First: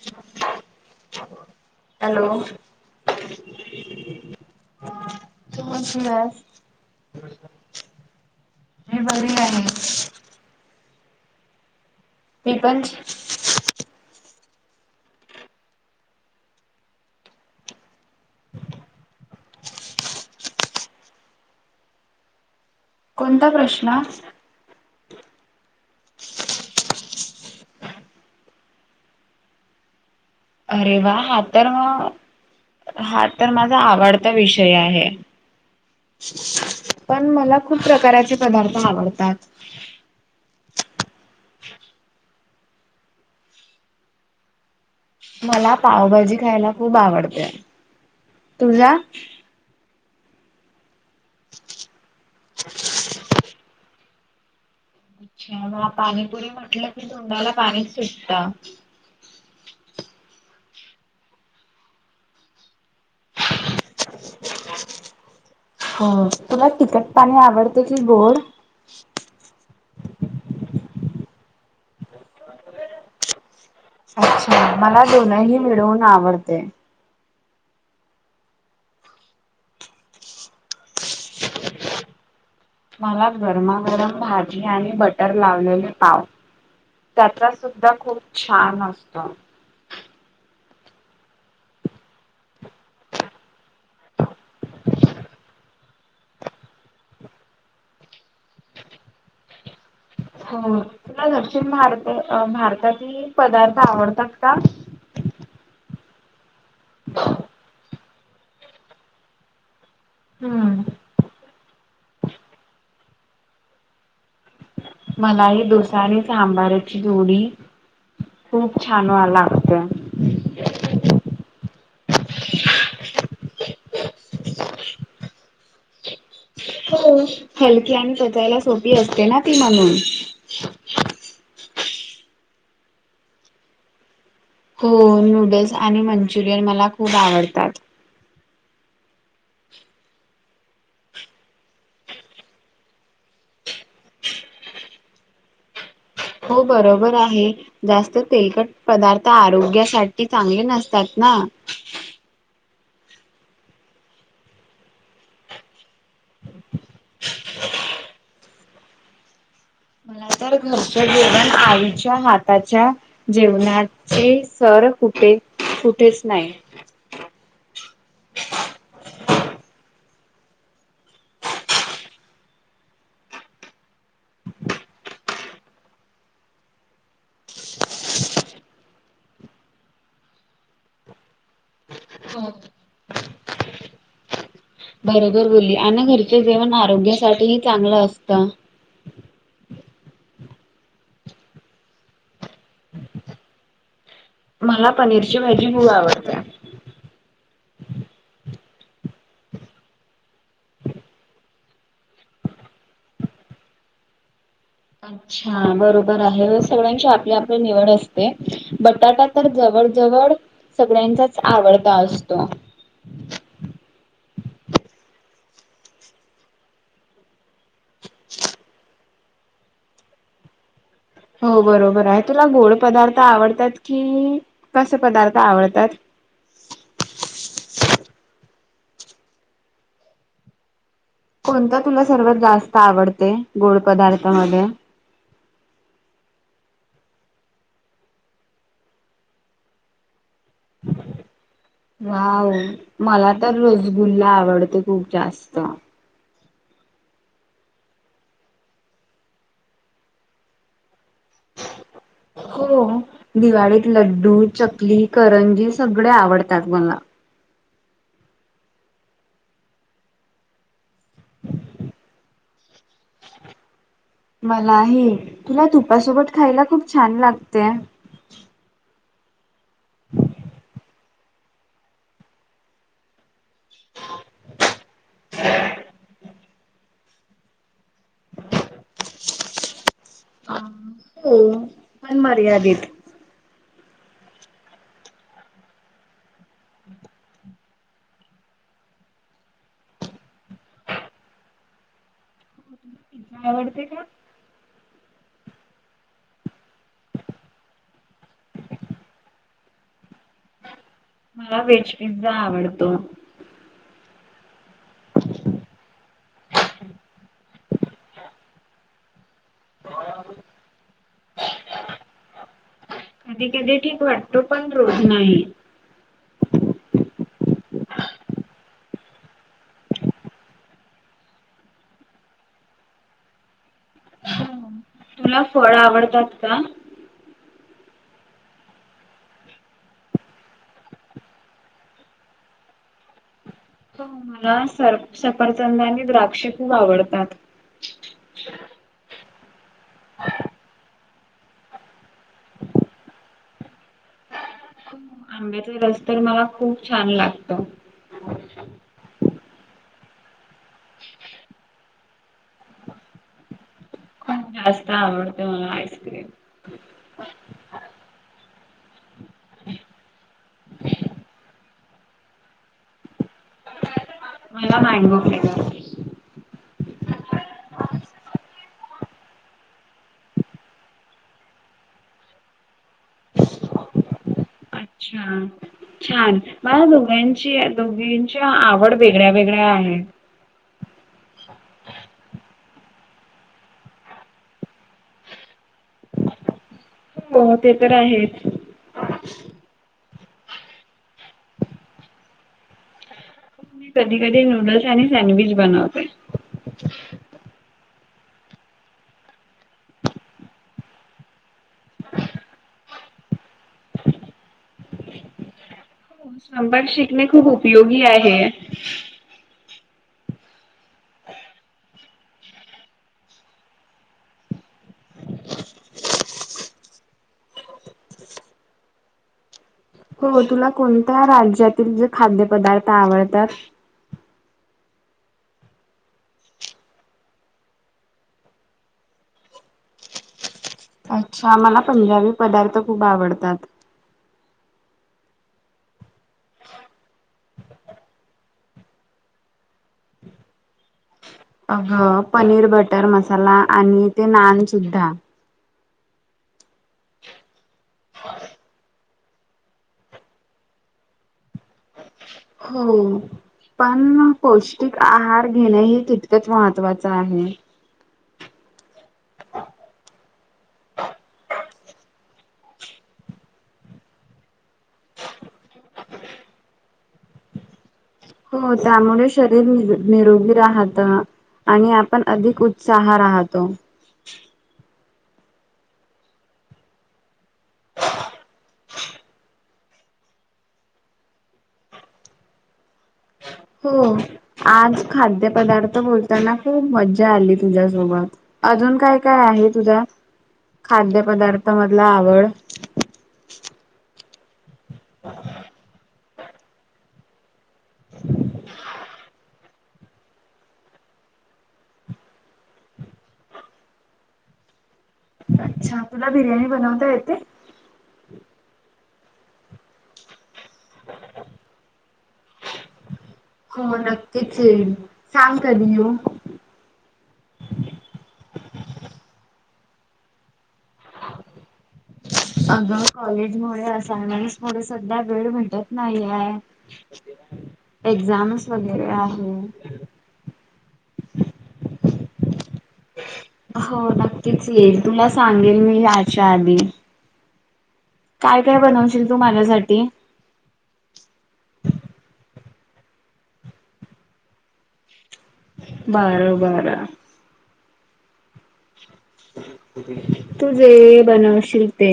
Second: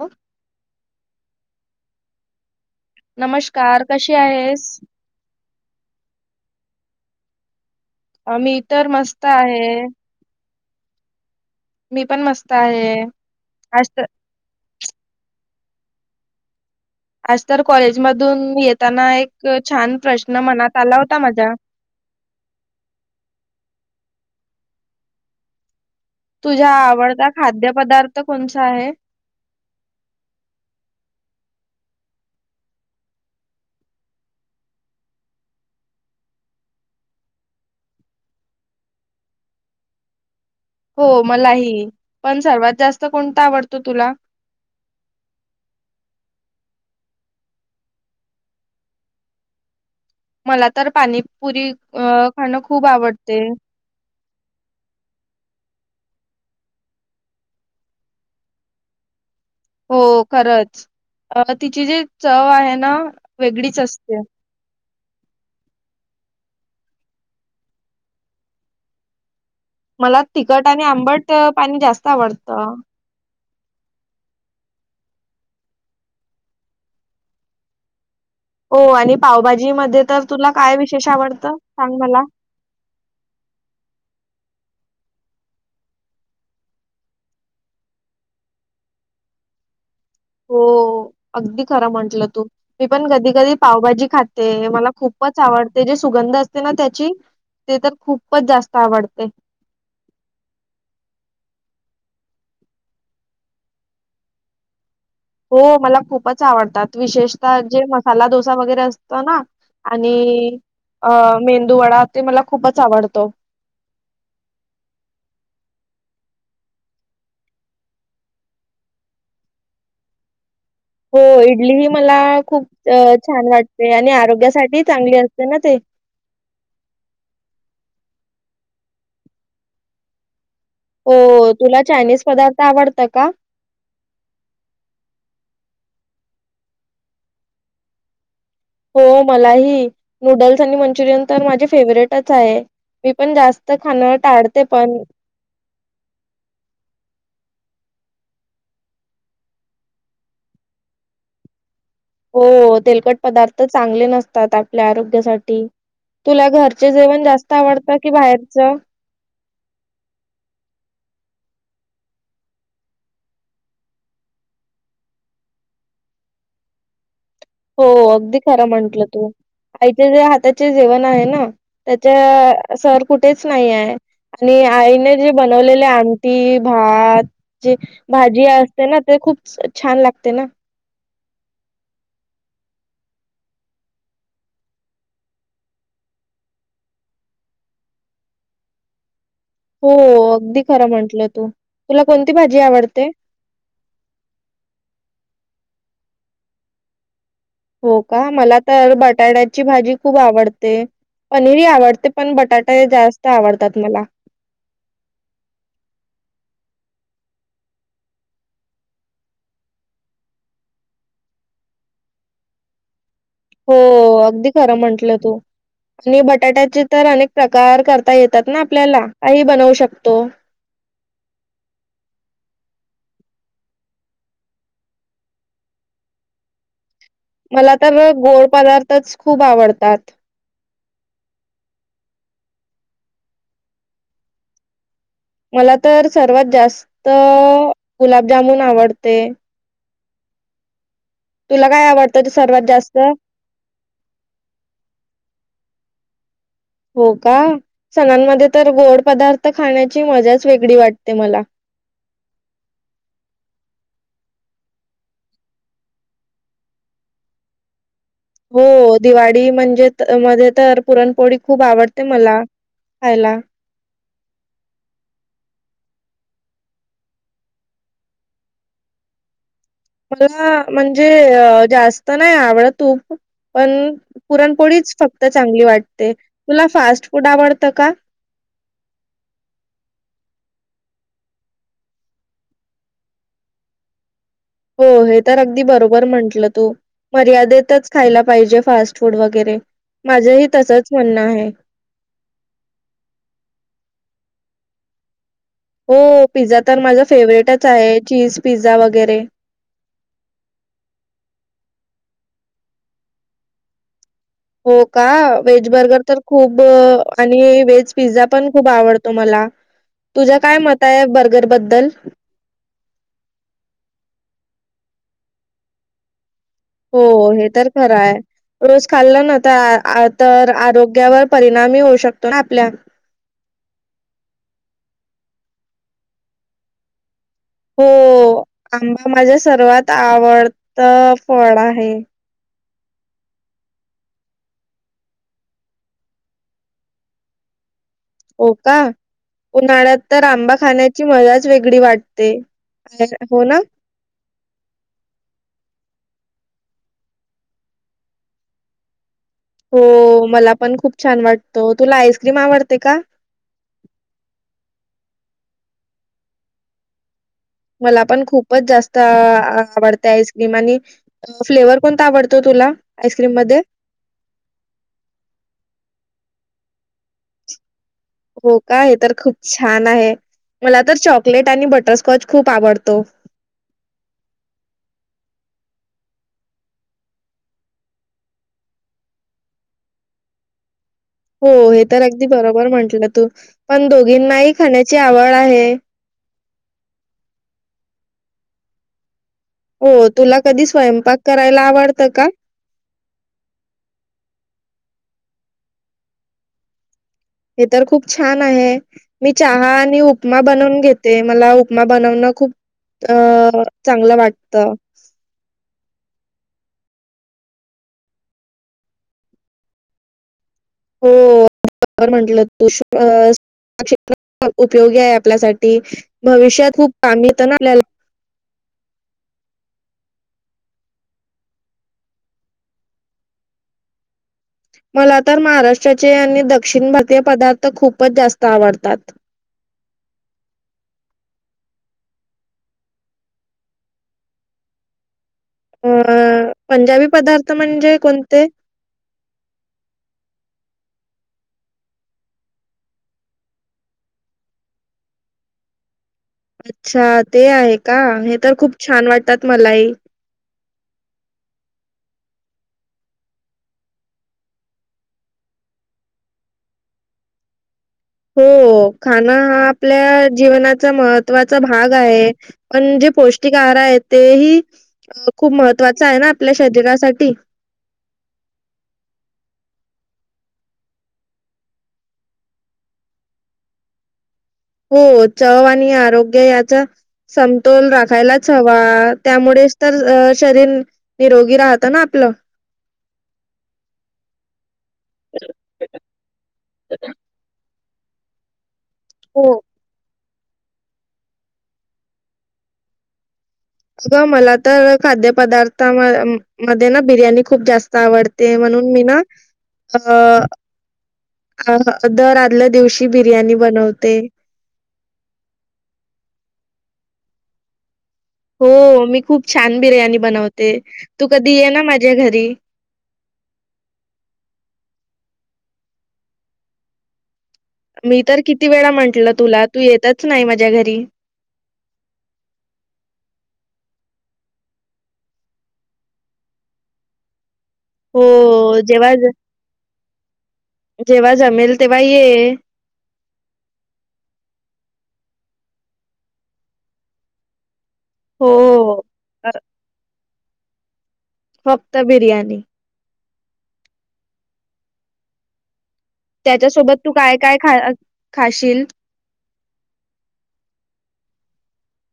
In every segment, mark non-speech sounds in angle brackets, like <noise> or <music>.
अ hello! नमश्कार कशी आहेस? <unintelligible> मी तर मस्त आहे. मी पण मस्त मी पण आहे. अष्ट आज तर कॉलेजमधून येताना एक छान प्रश्न मनात आला होता माझा. कोणता प्रश्न? तुझ्या आवडता खाद्य पदार्थ कोणसा आहे? अरे वा हा तर मग हा तर माझा आवडता विषय आहे. पण मला खूप प्रकाराचे पदार्थ आवडतात. हो मलाही पण सर्वात जास्त कोणता आवडतो तुला? मला पावभाजी खायला खूप आवडते. तुझा? मला तर पाणीपुरी खाणं अ खूप आवडते. अच्छा! म पाणीपुरी म्हटलं की तोंडाला पाणीच सुटत. हो खरंच अ तिची जी चव आहे ना वेगळीच असते. हो तुला तिकट पाणी आवडते कि गोड? मला तिखट आणि आंबट पाणी जास्त आवडतं. अच्छा! मला दोनही मिळून आवडते. ओ आणि पावभाजी मध्ये तर तुला काय विशेष आवडतं सांग मला. मला गरमागरम भाजी आणि बटर लावलेल पाव. त्याचा सुद्धा खूप छान असतो. हो अगदी खरं म्हटलं तू. मी पण कधी कधी पावभाजी खाते. मला खूपच आवडते जे सुगंध असते ना त्याची. तो तर खूपच जास्त आवडते. हो तुला दक्षिण भारत अ भारतातील पदार्थ आवडतात का? हो मला खूपच आवडतात. विशेषतः जे मसाला डोसा वगैरे असत ना? आणि हम्म. अ मेंदू वडा ते मला खूपच आवडतो मला ह दुसारी सांबाराची जोडी खूप छान व्हा लागतं हो इडली ही मला खूप छान वाटते आणि आरोग्यासाठी चांगली असते ना ते हो हलकी आणि पचायला सोपी असते ना ती म्हणून हो तुला चायनीज पदार्थ आवडत का हो नूडल्स आणि मंचुरियन मला खूप आवडतात हो मलाही नूडल्स आणि मंचुरियन तर माझे फेवरेटच आहे मी पण जास्त खाणं टाळते पण हो बरोबर आहे जास्त तेलकट पदार्थ आरोग्यासाठी चांगले नसतात ना हो तेलकट पदार्थ चांगले नसतात आपल्या आरोग्यासाठी तुला घरचे जेवण जास्त आवडतं की बाहेरचं मला तर घरचं जेवण ण आईच्या हाताच्या जेवणाचे सर कुठे कुठेच नाही हो अगदी खरा म्हटलं तू आईचे जे हाताचे जेवण आहे ना त्याच्या सर कुठेच नाही आहे आणि आईने जे बनवलेले आंमटी भात जे भाजी असते ना ते खूप छान लागते ना बरोबर बोली आणि घरच जेवण आरोग्यासाठीही चांगलं असतं हो अगदी खरं म्हंटलं तू तुला कोणती भाजी आवडते मला पनीरची भाजी खूप आवडते हो का मला तर बटाट्याची भाजी खूप आवडते पनीरही आवडते पण बटाटा जास्त आवडतात मला अच्छा बरोबर आहे सगळ्यांची आपली आपली निवड असते बटाटा तर जवळ जवळ सगळ्यांचाच आवडता असतो हो अगदी खरं म्हंटलं तू आणि बटाट्याचे तर अनेक प्रकार करता येतात ना आपल्याला काही बनवू शकतो हो बरोबर आहे तुला गोड पदार्थ आवडतात की कसे पदार्थ आवडतात मला तर गोड पदार्थच खूप आवडतात कोणत तुला सर्वात जास्त आवडते गोड पदार्था मध्ये मला तर सर्वात जास्त गुलाबजामुन आवडते तुला काय आवडतं ह ते सर्वात जास्त मला तर रसगुल्ला आवडते खूप जास्त हो का सणांमध्ये तर गोड पदार्थ खाण्याची मजाच वेगळी वाटते मला <inaudible> हो दिवाळीत लड्डू चकली करंजी सगळे आवडतात मला हो दिवाळी म्हणजे मध्ये तर पुरणपोळी खूप आवडते मला खायला मलाही तुला तुपासोबत खायला खूप छान लागते मला म्हणजे अ जास्त नाही आवडत तूप पण पुरणपोळीच फक्त चांगली वाटते तुला फास्ट फूड आवडतं का अ पण मर्यादेत हो हे तर अगदी बरोबर म्हंटलं तू मर्यादेतच खायला पाहिजे फास्ट फूड वगैरे माझंही तसंच म्हणणं आहे तुमला पिझ्झा आवडते का हो पिझ्झा तर माझा फेवर्हेटच आहे चीज पिझ्झा वगैरे. मला व्हेज पिझ्झा आवडतो. हो का, व्हेज बर्गर तर खूब आणि व्हेज पिझ्झा पण खूप आवडतो मला. तुझ्या काय मत आहे बर्गर बद्दल? कधी, कधी ठीक वाटतो पण रोज नाही. हो हे तर खर आहे. रोज खाल्ल ना त तर आरोग्यावर परिणाम ही होऊ शकतो ना आपल्या. तुला फळ आवडतात का? हो, आंबा माझा सर्वात आवडत फळ आहे. हो, मला सर सफरचंद आणि द्राक्ष खूप आवडतात. हो का‌ उन्हाळ्यात तर आंबा खाण्याची मजाच वेगडी वाटते, हो ना? आंब्याचा रस तर मला खूप छान लागतो. हो मला पण खूप छान वाटतो, तुला आईस्क्रीम आवडते का? खूप जास्त आवडते मला आईस्क्रीम. मला पण खूपच जास्त आ आ आवडते आईस्क्रीम आणि फ्लेवर कोणता आवडतो तुला आईस्क्रीम मध्ये? मला मॅंगो फ्लेवर. हो का, हे तर खूप छान आहे मला तर चॉकलेट आणि बटरस्कॉच खूप आवडतो. अच्छा छान मला दोघांची, दोघींची आवड वेगळ्या, वेगळ्या आहे. हो, हे तर अगदी बरोबर म्हंटल तू पण दोघींनाही खाण्याची आवड आहे. हो ते तर आहेच. हो तुला कधी स्वयंपाक करायला आवडत का? मी कधी, कधी नूडल्स आणि सँडविच बनवते. <inaudible> हे तर खूप छान आहे, मी चहा आणि उपमा बनवून घेते मला उपमा बनवण खूप अ चांगल वाटत. सबळ शिकणे खूप उपयोगी आहे. हो. <inaudible> उपयोगी आहे आपल्यासाठी. भविष्यात खूप <inaudible> हो तुला कोणत्या राज्यातील जे खाद्यपदार्थ आवडतात? मला तर महाराष्ट्राचे आणि दक्षिण भारतीय पदार्थ खूपच जास्त आवडतात. अच्छा, मला पंजाबी पदार्थ खूप आवडतात. अ पंजाबी पदार्थ म्हणजे कोणते? अ ह पनीर बटर मसाला आणि ते नान सुद्धा. अच्छा ते आहे का हे तर खूप छान वाटतात मलाही. हो. पण ना पौष्टिक आहार घेण हे तितकच महत्वाच आहे. हो खाण हा आपल्या जीवनाचा महत्त्वाचा भाग आहे. पण जे पौष्टिक आहार आहेत ते ही खूप महत्त्वाच आहे ना आपल्या शरीरासाठी. हो त्यामुळे शरीर नीर निरोगी राहत. आणि आपण अधिक उत्साह राहतो. हो चव आणि आरोग्य याचा समतोल राखायलाच हवा, त्यामुळेच तर अ शरीर निरोगी राहत ना आपल. हो, आज खाद्यपदार्थ बोलताना खूप मज्या आली तुझ्यासोबत, अजून काय काय हो आहे तुझा? खाद्यपदार्थ मधला आवड. अग, मला तर खाद्यपदार्था मध्ये ना बिर्याणी खूप जास्त आवडते म्हणून मी ना अ, अ दर आदल्या दिवशी बिर्याणी बनवते. अच्छा, तुला बिर्याणी बनवता येते? हो मी खूप छान बिर्याणी बनवते, तू कधी ये ना माझ्या घरी. हो नक्कीच येईल, सांग कधी येऊ? मी तर किती वेळा म्हंटलं तुला, तू येतच नाही माझ्या घरी. <inaudible> अगं कॉलेजमुळे असायनमेंट मुळ सध्या वेळ भेटत नाही हाय. हो, एक्झामस वगैरे जेव्हा ज- आहेत. जेव्हा जमेल तेव्हा ये. हो नक्कीच येईल, तुला सांगेल मी याच्या आधी. हो, काय-काय बनवशील तू अ, माझ्यासाठी? फक्त बिर्याणी. बरं त्याच्यासोबत बरं तू काय -काय खा, खाशील? तू जे बनवशील ते.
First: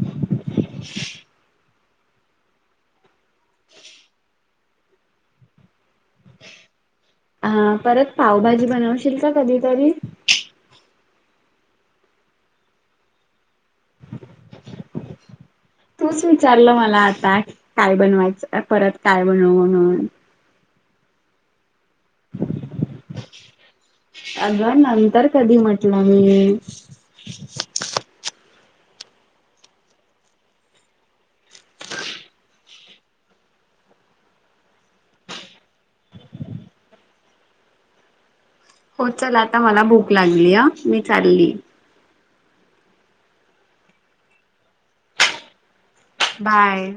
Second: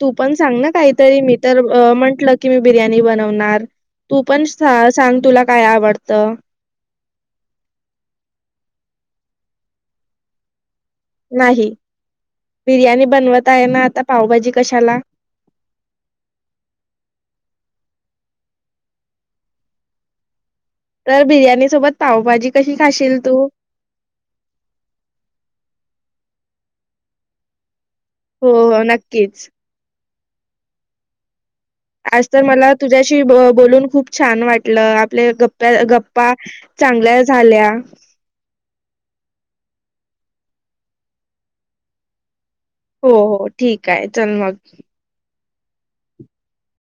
तू पण सांग ना काहीतरी, मी तर म्हंटलं की मी बिर्याणी बनवणार. तू पण सांग तुला काय आवडतं? हा परत पावभाजी बनवशील का कधीतरी? नाही, बिर्याणी बनवत आहे ना आता पावभाजी कशाला? तूच विचारलं मला आता, काय बनवायचं परत काय बनवू म्हणून. तर बिर्याणी सोबत पाव-भाजी कशी खाशील तू? अग नंतर कधी म्हटलं मी. हो, हो नक्कीच. आज तर मला तुझ्याशी बो, बोलून खूप छान वाटलं, आपले गप्प गप्पा चांगल्या झाल्या. हो चल आता मला भूक लागलीया, मी चालली. हो, हो ठीक हाय, चल मग. बाय.